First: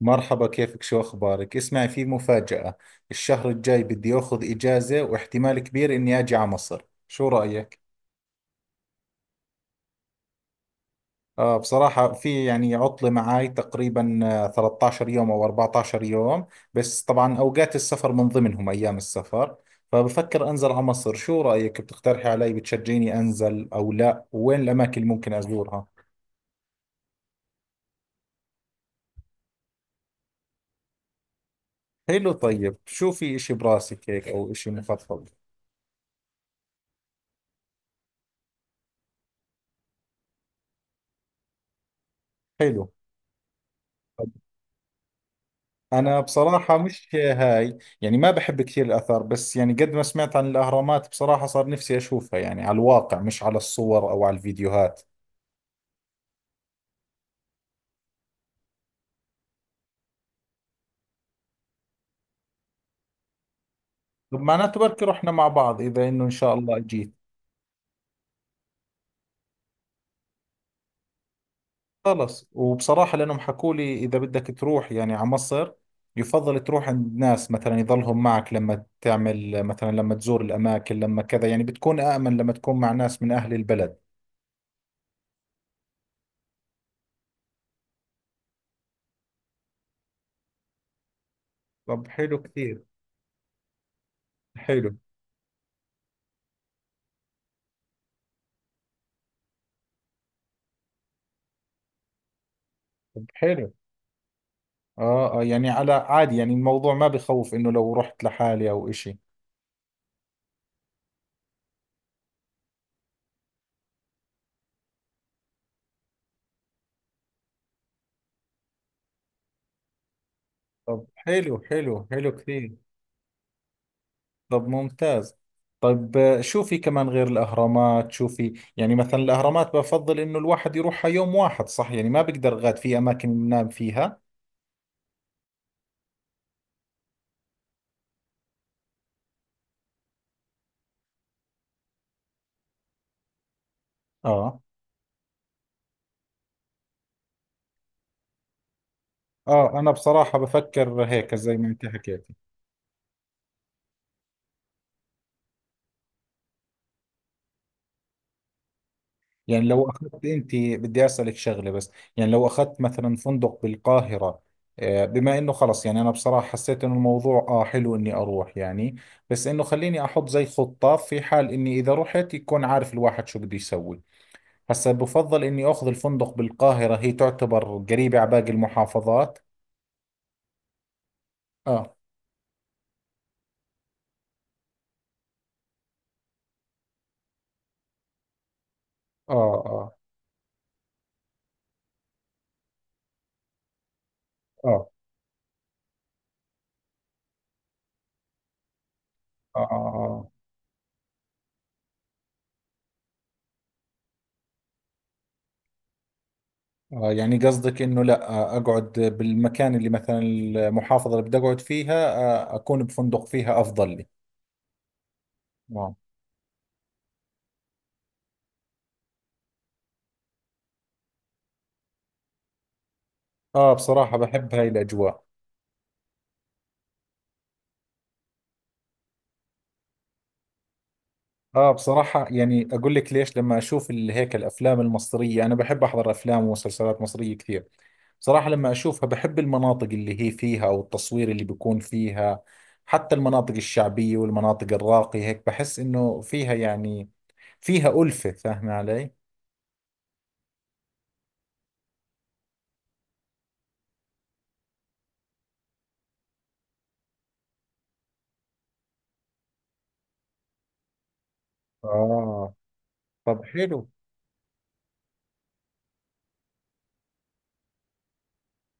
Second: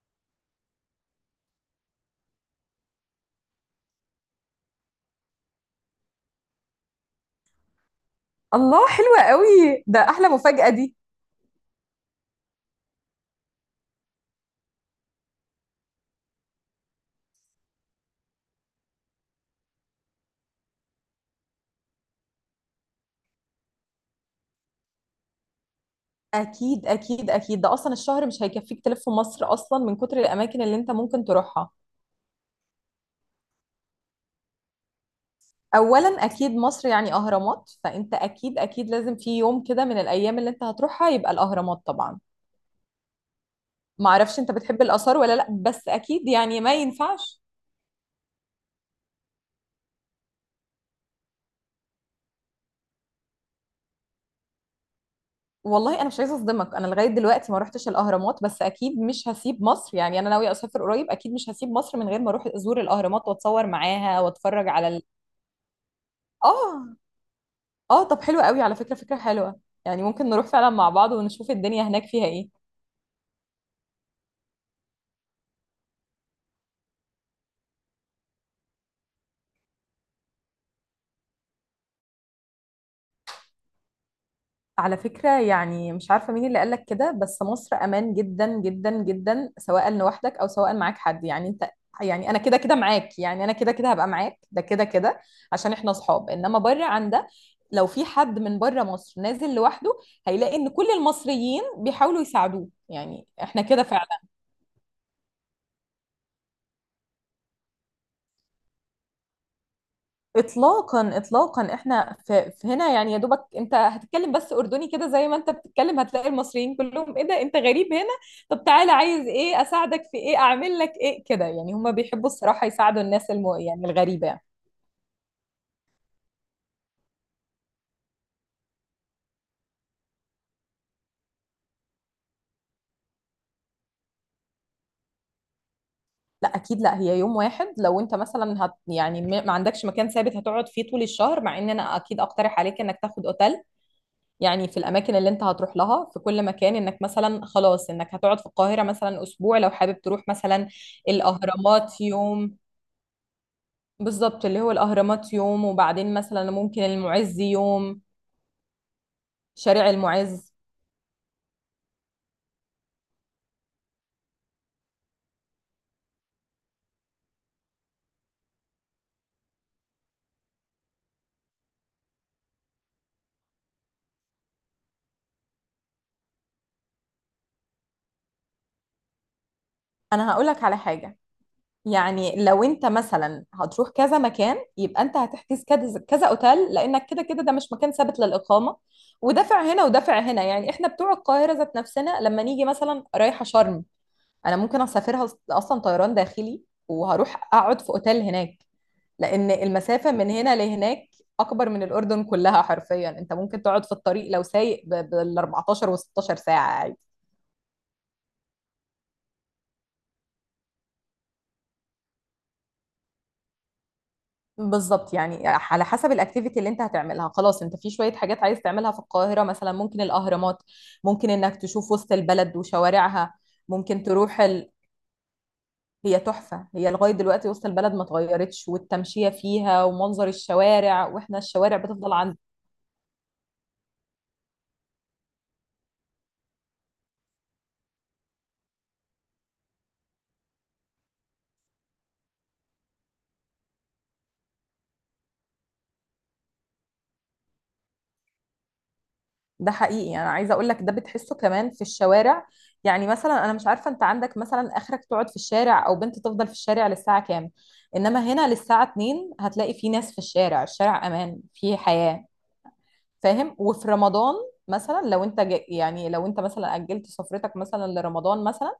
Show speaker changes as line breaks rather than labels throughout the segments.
مرحبا، كيفك؟ شو أخبارك؟ اسمعي، في مفاجأة. الشهر الجاي بدي أخذ إجازة واحتمال كبير إني أجي على مصر. شو رأيك؟
الله، حلوة قوي ده. احلى مفاجأة دي.
آه، بصراحة في يعني عطلة معاي تقريبا 13 يوم أو 14 يوم. بس طبعا أوقات السفر من ضمنهم أيام السفر، فبفكر أنزل على مصر. شو رأيك؟ بتقترحي علي؟ بتشجعيني أنزل أو لا؟ وين الأماكن اللي ممكن أزورها؟
اكيد اكيد اكيد، ده اصلا الشهر مش هيكفيك تلف في مصر اصلا من كتر الاماكن اللي انت ممكن تروحها.
حلو، طيب شو في إشي براسك هيك أو إشي مفضل؟
اولا اكيد مصر يعني اهرامات، فانت اكيد اكيد لازم في يوم كده من الايام اللي انت هتروحها يبقى الاهرامات طبعا.
حلو.
معرفش انت بتحب الاثار ولا لا، بس
أنا
اكيد يعني ما
بصراحة مش
ينفعش.
هاي، يعني ما بحب كثير الآثار، بس يعني قد ما سمعت عن الأهرامات بصراحة صار نفسي أشوفها، يعني على الواقع مش على الصور أو على الفيديوهات.
والله انا مش عايزه اصدمك، انا لغايه دلوقتي ما روحتش الاهرامات، بس اكيد مش هسيب مصر. يعني انا ناويه اسافر قريب، اكيد مش هسيب مصر من غير ما اروح ازور الاهرامات واتصور معاها
طب
واتفرج
معناته
على
بركي رحنا مع بعض إذا إنه إن شاء الله
اه
جيت.
اه، طب حلو قوي. على فكرة فكرة حلوة. يعني ممكن نروح فعلا مع بعض ونشوف الدنيا هناك فيها
خلص،
ايه.
وبصراحة لأنهم حكوا لي إذا بدك تروح يعني على مصر يفضل تروح عند ناس، مثلا يظلهم معك لما تعمل، مثلا لما تزور الأماكن، لما كذا، يعني بتكون آمن لما تكون مع ناس من أهل البلد.
على فكرة، يعني مش عارفة مين اللي قالك كده، بس مصر امان جدا جدا جدا، سواء لوحدك او سواء معاك حد، يعني انت.
طب
يعني
حلو
انا كده كده
كثير.
معاك، يعني انا كده كده هبقى معاك ده كده
حلو.
كده، عشان احنا اصحاب، انما بره عن ده. لو في حد من بره مصر نازل لوحده هيلاقي ان كل المصريين بيحاولوا يساعدوه،
طب
يعني احنا
حلو.
كده.
اه، اه، يعني على عادي، يعني الموضوع ما بخوف انه لو رحت لحالي او اشي.
اطلاقا اطلاقا، احنا في هنا، يعني يا دوبك انت هتتكلم بس اردني كده زي ما انت بتتكلم هتلاقي المصريين كلهم، ايه ده انت غريب هنا؟ طب تعالى، عايز ايه، اساعدك في ايه، اعمل لك
طب
ايه كده.
حلو،
يعني هم
حلو،
بيحبوا
حلو
الصراحة
كثير.
يساعدوا الناس يعني الغريبة يعني.
طب ممتاز. طيب، شو في كمان غير الاهرامات؟ شو في يعني مثلا؟ الاهرامات بفضل انه الواحد يروحها يوم واحد، صح؟ يعني ما بقدر غاد في اماكن ينام فيها؟
لا اكيد لا، هي يوم واحد. لو انت مثلا يعني ما عندكش مكان ثابت هتقعد فيه طول الشهر، مع ان انا اكيد اقترح عليك انك تاخد اوتيل.
اه،
يعني في الاماكن اللي انت هتروح لها في كل مكان، انك مثلا خلاص انك هتقعد في القاهرة مثلا اسبوع، لو
اه، انا
حابب تروح
بصراحة
مثلا
بفكر هيك زي ما انت
الاهرامات
حكيت.
يوم. بالظبط، اللي هو الأهرامات يوم وبعدين مثلا ممكن المعز يوم،
يعني لو
شارع
اخذت، انت
المعز.
بدي اسالك شغله بس: يعني لو اخذت مثلا فندق بالقاهره، بما انه خلص يعني انا بصراحه حسيت انه الموضوع حلو اني اروح يعني. بس انه خليني احط زي خطه في حال اني اذا رحت يكون عارف الواحد شو بده يسوي. هسا بفضل اني اخذ الفندق بالقاهره، هي تعتبر قريبه على باقي المحافظات.
أنا هقولك على حاجة،
اه،
يعني لو أنت مثلا هتروح كذا مكان يبقى أنت هتحجز كذا كذا أوتيل، لأنك كده كده ده مش مكان ثابت للإقامة،
اه،
ودافع هنا
اه،
ودافع هنا. يعني إحنا بتوع القاهرة ذات نفسنا لما نيجي مثلا رايحة شرم، أنا ممكن
اه،
أسافرها أصلا طيران داخلي وهروح أقعد في أوتيل هناك، لان
اه، آه.
المسافه
آه.
من هنا لهناك اكبر من الاردن كلها حرفيا. انت ممكن تقعد في الطريق لو سايق بال 14 و16 ساعه عادي.
يعني قصدك انه لا، اقعد بالمكان اللي مثلا المحافظة اللي بدي اقعد فيها، اكون بفندق فيها افضل لي.
بالظبط يعني على
آه.
حسب الاكتيفيتي اللي انت هتعملها، خلاص انت في شويه حاجات عايز تعملها في القاهره، مثلا ممكن الاهرامات، ممكن انك تشوف وسط البلد وشوارعها،
آه،
ممكن
بصراحة
تروح
بحب هاي الأجواء.
هي تحفه. هي لغايه دلوقتي وسط البلد ما اتغيرتش، والتمشيه فيها ومنظر الشوارع، واحنا
آه،
الشوارع بتفضل
بصراحة
عند.
يعني أقول لك ليش: لما أشوف هيك الأفلام المصرية، أنا بحب أحضر أفلام ومسلسلات مصرية كثير. بصراحة لما أشوفها بحب المناطق اللي هي فيها أو التصوير اللي بيكون فيها، حتى المناطق الشعبية والمناطق الراقية، هيك بحس إنه فيها يعني، فيها ألفة. فاهمة علي؟
ده حقيقي، انا عايزه اقول لك ده بتحسه كمان في الشوارع. يعني مثلا انا مش عارفه انت عندك مثلا اخرك تقعد في الشارع او بنت تفضل في الشارع للساعه كام، انما هنا للساعه 2 هتلاقي في ناس في الشارع، الشارع امان، في حياه.
آه. طب
فاهم؟ وفي
حلو.
رمضان مثلا، لو انت يعني لو انت مثلا اجلت سفرتك مثلا لرمضان مثلا،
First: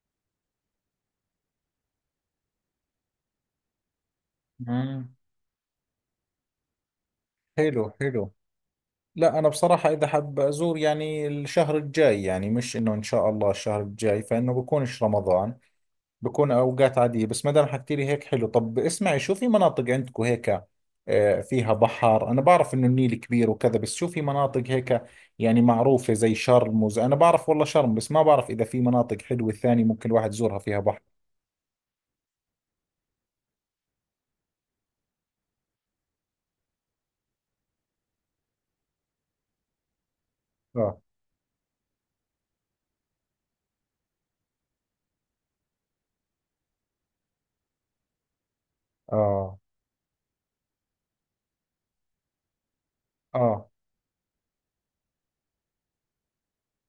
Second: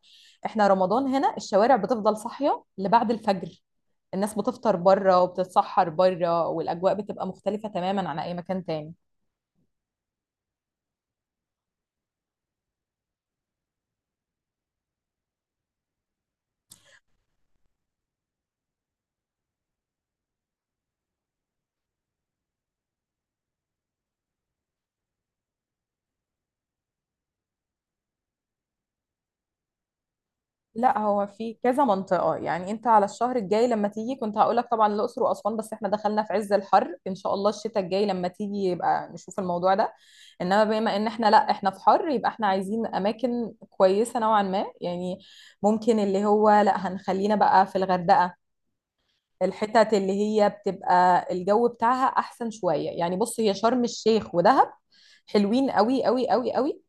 احنا رمضان هنا الشوارع بتفضل صاحيه لبعد الفجر. الناس بتفطر
مم.
بره وبتتسحر بره، والاجواء بتبقى مختلفه
حلو،
تماما عن
حلو.
اي مكان تاني.
لا أنا بصراحة إذا حاب أزور يعني الشهر الجاي، يعني مش إنه إن شاء الله الشهر الجاي فإنه بكونش رمضان، بكون أوقات عادية. بس ما دام حكيت لي هيك حلو. طب اسمعي، شو في مناطق عندكم هيك فيها بحر؟ أنا بعرف إنه النيل كبير وكذا، بس شو في مناطق هيك يعني معروفة زي شرم أنا بعرف والله شرم، بس ما بعرف إذا في مناطق حلوة ثانية ممكن الواحد يزورها فيها
لا
بحر.
هو في كذا منطقة. يعني انت على الشهر الجاي لما تيجي كنت هقولك طبعا الأقصر وأسوان، بس احنا دخلنا في عز الحر. ان شاء الله الشتاء الجاي لما تيجي يبقى نشوف الموضوع ده، انما بما
آه.
ان احنا لا احنا في حر يبقى احنا عايزين اماكن كويسة نوعا ما يعني. ممكن اللي هو، لا هنخلينا بقى في الغردقة،
آه.
الحتت اللي هي بتبقى الجو بتاعها احسن شوية يعني. بص، هي
آه.
شرم الشيخ ودهب حلوين قوي قوي قوي قوي،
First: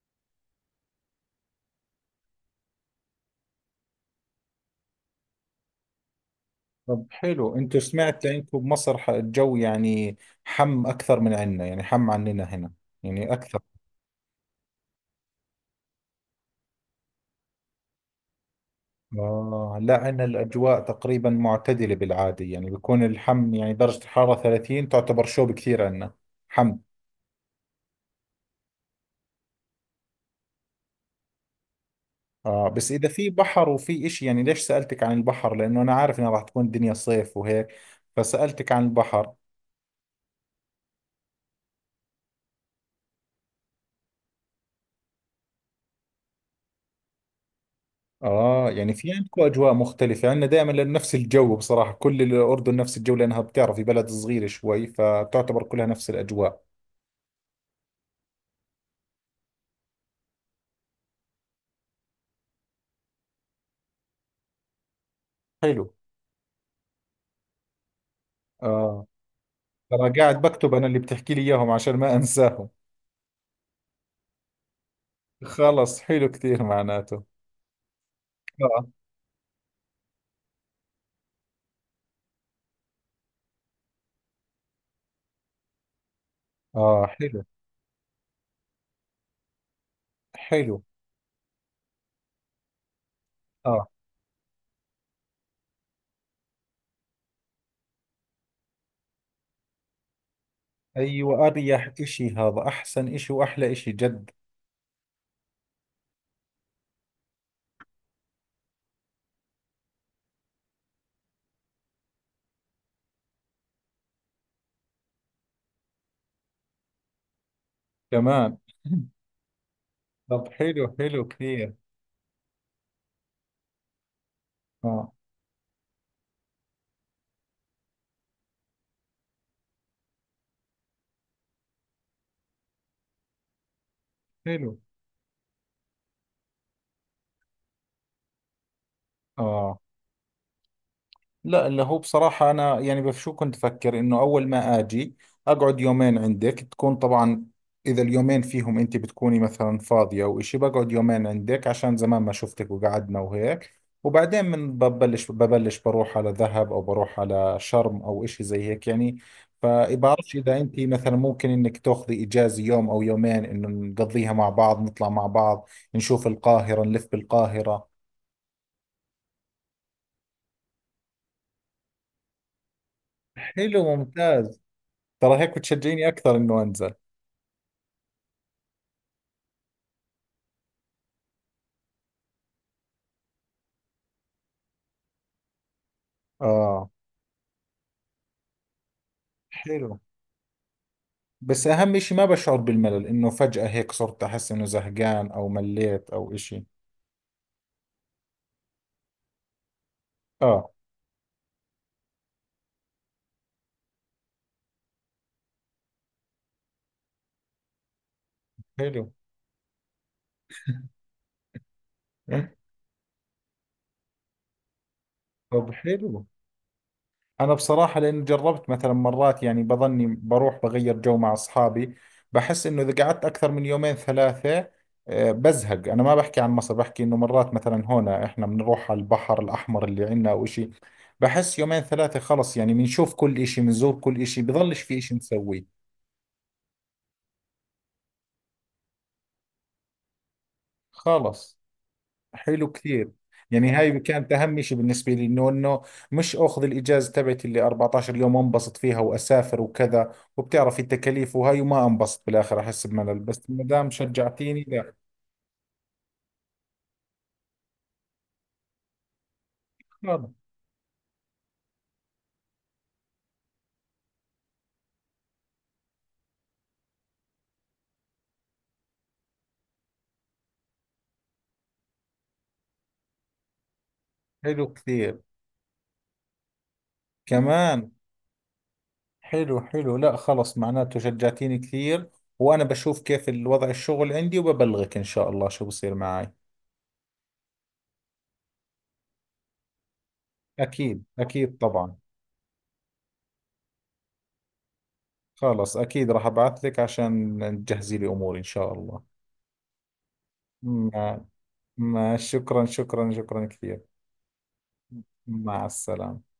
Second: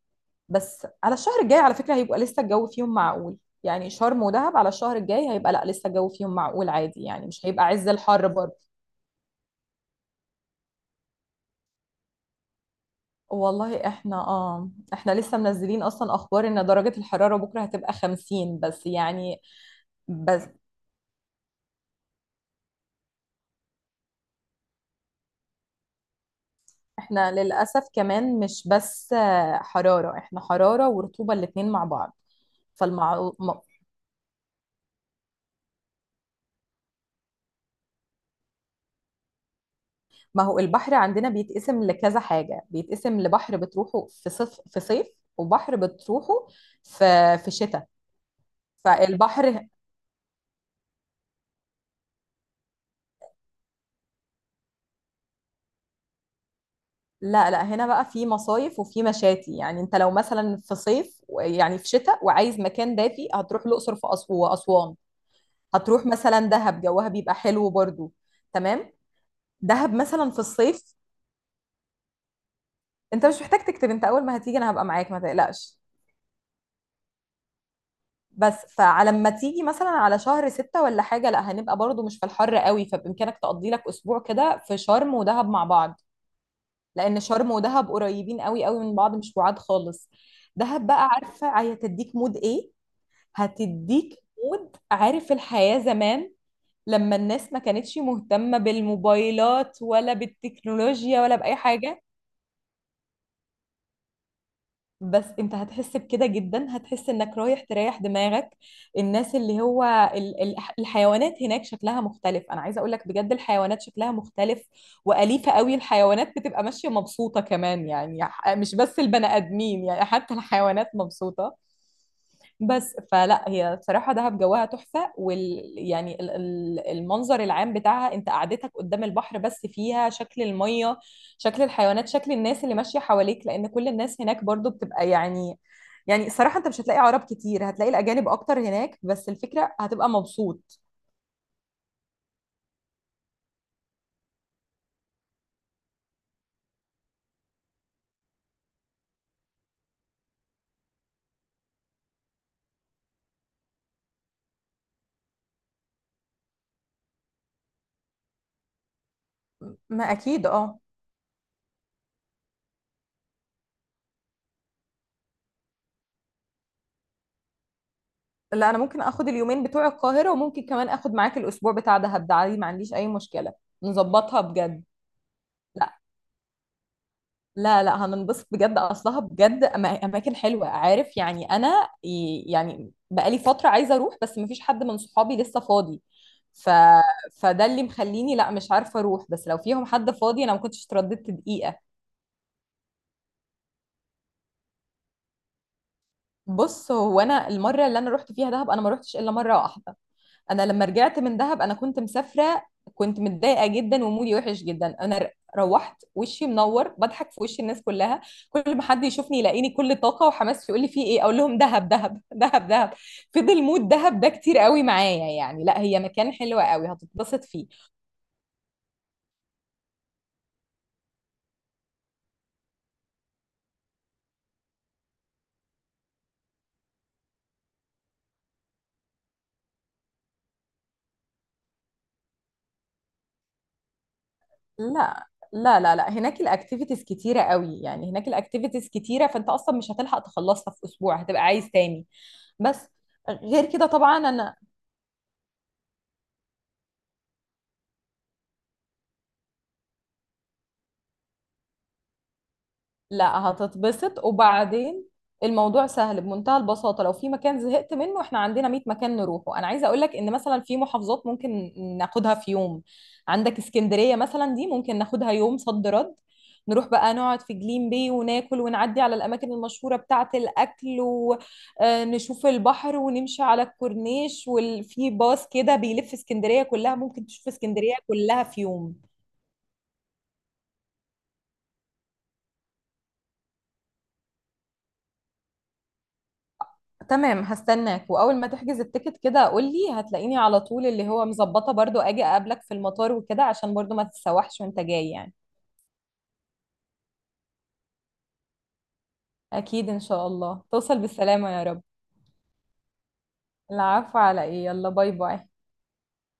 بس على الشهر الجاي على فكرة هيبقى لسه الجو فيهم معقول. يعني شرم ودهب على الشهر الجاي هيبقى، لا لسه الجو فيهم معقول عادي،
طب
يعني مش
حلو.
هيبقى
انتوا،
عز
سمعت
الحر برضه.
انتوا بمصر الجو يعني اكثر من عندنا، يعني عننا هنا يعني اكثر؟
والله احنا لسه منزلين اصلا اخبار ان درجة الحرارة بكرة هتبقى 50، بس يعني.
اه لا، عندنا
بس
الاجواء تقريبا معتدله بالعاده، يعني بيكون يعني درجه الحراره 30 تعتبر شوب كثير عندنا. حم
احنا للأسف كمان مش بس حرارة، احنا حرارة ورطوبة الاتنين مع بعض.
اه، بس اذا في
فالمع ما،
بحر وفي اشي. يعني ليش سالتك عن البحر؟ لانه انا عارف انها راح تكون الدنيا صيف وهيك، فسالتك عن البحر.
ما هو البحر عندنا بيتقسم لكذا حاجة، بيتقسم لبحر بتروحه في صيف، وبحر بتروحه في شتاء.
آه، يعني في عندكم
فالبحر،
أجواء مختلفة. عندنا دائما لأنه نفس الجو، بصراحة كل الأردن نفس الجو، لأنها بتعرفي بلد صغيرة شوي، فبتعتبر كلها نفس الأجواء.
لا لا، هنا بقى في مصايف وفي مشاتي. يعني انت لو مثلا في صيف، يعني في شتاء وعايز مكان دافي هتروح الاقصر واسوان،
حلو.
هتروح مثلا دهب جوها بيبقى حلو برضو. تمام.
آه.
دهب
ترى
مثلا في
قاعد بكتب أنا
الصيف.
اللي بتحكي لي إياهم عشان ما أنساهم.
انت مش محتاج تكتب، انت اول ما هتيجي انا هبقى معاك ما تقلقش.
خلص حلو كثير معناته.
بس
آه.
فعلى ما تيجي مثلا على شهر ستة ولا حاجة لا هنبقى برضو مش في الحر قوي، فبإمكانك تقضي لك أسبوع كده في شرم ودهب مع بعض،
آه.
لان
حلو،
شرم ودهب قريبين قوي قوي من بعض مش بعاد خالص.
حلو.
دهب بقى عارفه هي هتديك مود ايه.
آه.
هتديك مود، عارف، الحياه زمان لما الناس ما كانتش مهتمه بالموبايلات ولا بالتكنولوجيا ولا
أيوة،
باي
أريح
حاجه.
إشي هذا، أحسن إشي وأحلى إشي جد.
بس انت هتحس بكده جدا، هتحس انك رايح تريح دماغك. الناس اللي هو الحيوانات هناك شكلها مختلف. انا عايزه اقول لك بجد الحيوانات شكلها مختلف، واليفه قوي، الحيوانات بتبقى ماشيه مبسوطه كمان يعني،
كمان.
مش بس البني ادمين يعني، حتى
طب
الحيوانات
حلو، حلو
مبسوطه.
كثير.
بس فلا هي بصراحة دهب جواها
آه.
تحفة، وال يعني المنظر العام بتاعها، انت قعدتك قدام البحر، بس فيها شكل المية، شكل الحيوانات، شكل الناس اللي ماشية حواليك، لأن كل الناس هناك برضو
حلو.
بتبقى يعني، يعني الصراحة أنت مش هتلاقي عرب كتير، هتلاقي الأجانب أكتر هناك، بس الفكرة
آه.
هتبقى مبسوط.
لا اللي هو بصراحة أنا يعني بشو كنت أفكر: إنه أول ما أجي أقعد يومين عندك، تكون طبعا إذا اليومين فيهم أنت بتكوني مثلا فاضية أو إشي، بقعد يومين عندك عشان زمان ما شفتك، وقعدنا وهيك. وبعدين من ببلش بروح على ذهب أو بروح على شرم أو إشي زي هيك يعني.
ما
فبعرفش
أكيد
إذا
أه.
أنت مثلا ممكن إنك تاخذي إجازة يوم أو يومين إنه نقضيها مع بعض، نطلع مع بعض، نشوف القاهرة، نلف بالقاهرة.
لا أنا ممكن آخد اليومين بتوع القاهرة وممكن كمان آخد معاك الأسبوع بتاع دهب، ده عادي ما عنديش أي مشكلة.
حلو
نظبطها
ممتاز.
بجد.
ترى هيك بتشجعيني أكثر إنه أنزل.
لا لا هننبسط بجد، اصلها بجد اماكن حلوه عارف. يعني انا يعني بقالي فتره عايزه اروح، بس مفيش حد من صحابي لسه فاضي، ف...
اه
فده اللي مخليني لا مش عارفه اروح، بس لو فيهم
حلو.
حد فاضي انا ما كنتش اترددت
بس
دقيقه.
اهم اشي ما بشعر بالملل، انه فجأة هيك صرت احس انه زهقان او مليت او اشي.
بص هو انا المره اللي انا رحت فيها دهب، انا ما رحتش الا مره واحده. انا
اه
لما رجعت من دهب انا كنت مسافره، كنت متضايقه جدا ومودي وحش جدا، انا روحت وشي منور بضحك في وش الناس كلها، كل ما حد
حلو.
يشوفني يلاقيني كل طاقه وحماس يقول لي في ايه، اقول لهم دهب دهب دهب دهب. فضل مود دهب ده كتير قوي معايا يعني.
طب
لا هي
حلو.
مكان حلو قوي هتتبسط
انا
فيه.
بصراحة لان جربت مثلا مرات، يعني بظني بروح بغير جو مع اصحابي بحس انه اذا قعدت اكثر من يومين ثلاثة بزهق. انا ما بحكي عن مصر، بحكي انه مرات مثلا هنا احنا بنروح على البحر الاحمر اللي عندنا او اشي، بحس يومين ثلاثة خلص يعني، بنشوف كل اشي، بنزور كل اشي، بضلش في اشي
لا لا
نسويه.
لا لا، هناك الاكتيفيتيز كتيره قوي، يعني هناك الاكتيفيتيز كتيره، فانت اصلا مش هتلحق تخلصها في اسبوع، هتبقى
خلص
عايز تاني،
حلو
بس
كثير. يعني
غير كده
هاي
طبعا
كانت
انا.
اهم شيء بالنسبه لي: انه مش اخذ الاجازه تبعتي اللي 14 يوم وانبسط فيها واسافر وكذا، وبتعرف التكاليف وهاي، وما انبسط بالاخر احس بملل.
لا
بس ما دام
هتتبسط
شجعتيني لا.
وبعدين، الموضوع سهل بمنتهى البساطة، لو في مكان زهقت منه احنا عندنا 100 مكان نروحه. انا عايزة اقولك
خلص
ان مثلا في محافظات ممكن ناخدها في يوم، عندك اسكندرية مثلا دي ممكن ناخدها يوم صد رد، نروح بقى نقعد في جليم بي وناكل ونعدي على الأماكن المشهورة بتاعة الأكل ونشوف البحر ونمشي على الكورنيش،
حلو
وفي
كثير.
باص كده بيلف اسكندرية كلها ممكن تشوف
كمان.
اسكندرية كلها في يوم.
حلو، حلو. لا خلص معناته شجعتيني كثير. وانا بشوف كيف الوضع الشغل عندي وببلغك ان شاء الله شو بصير معي.
تمام هستناك، واول ما تحجز التيكت كده قول لي هتلاقيني على طول،
اكيد،
اللي هو
اكيد،
مظبطه
طبعا.
برضو اجي اقابلك في المطار وكده، عشان برضو ما تتسوحش وانت جاي يعني.
خلص اكيد راح ابعث لك عشان تجهزي لي اموري ان شاء الله.
اكيد ان شاء الله توصل
مع.
بالسلامه يا رب.
ما شكرا، شكرا، شكرا كثير.
العفو على ايه، يلا باي باي.
مع السلامة.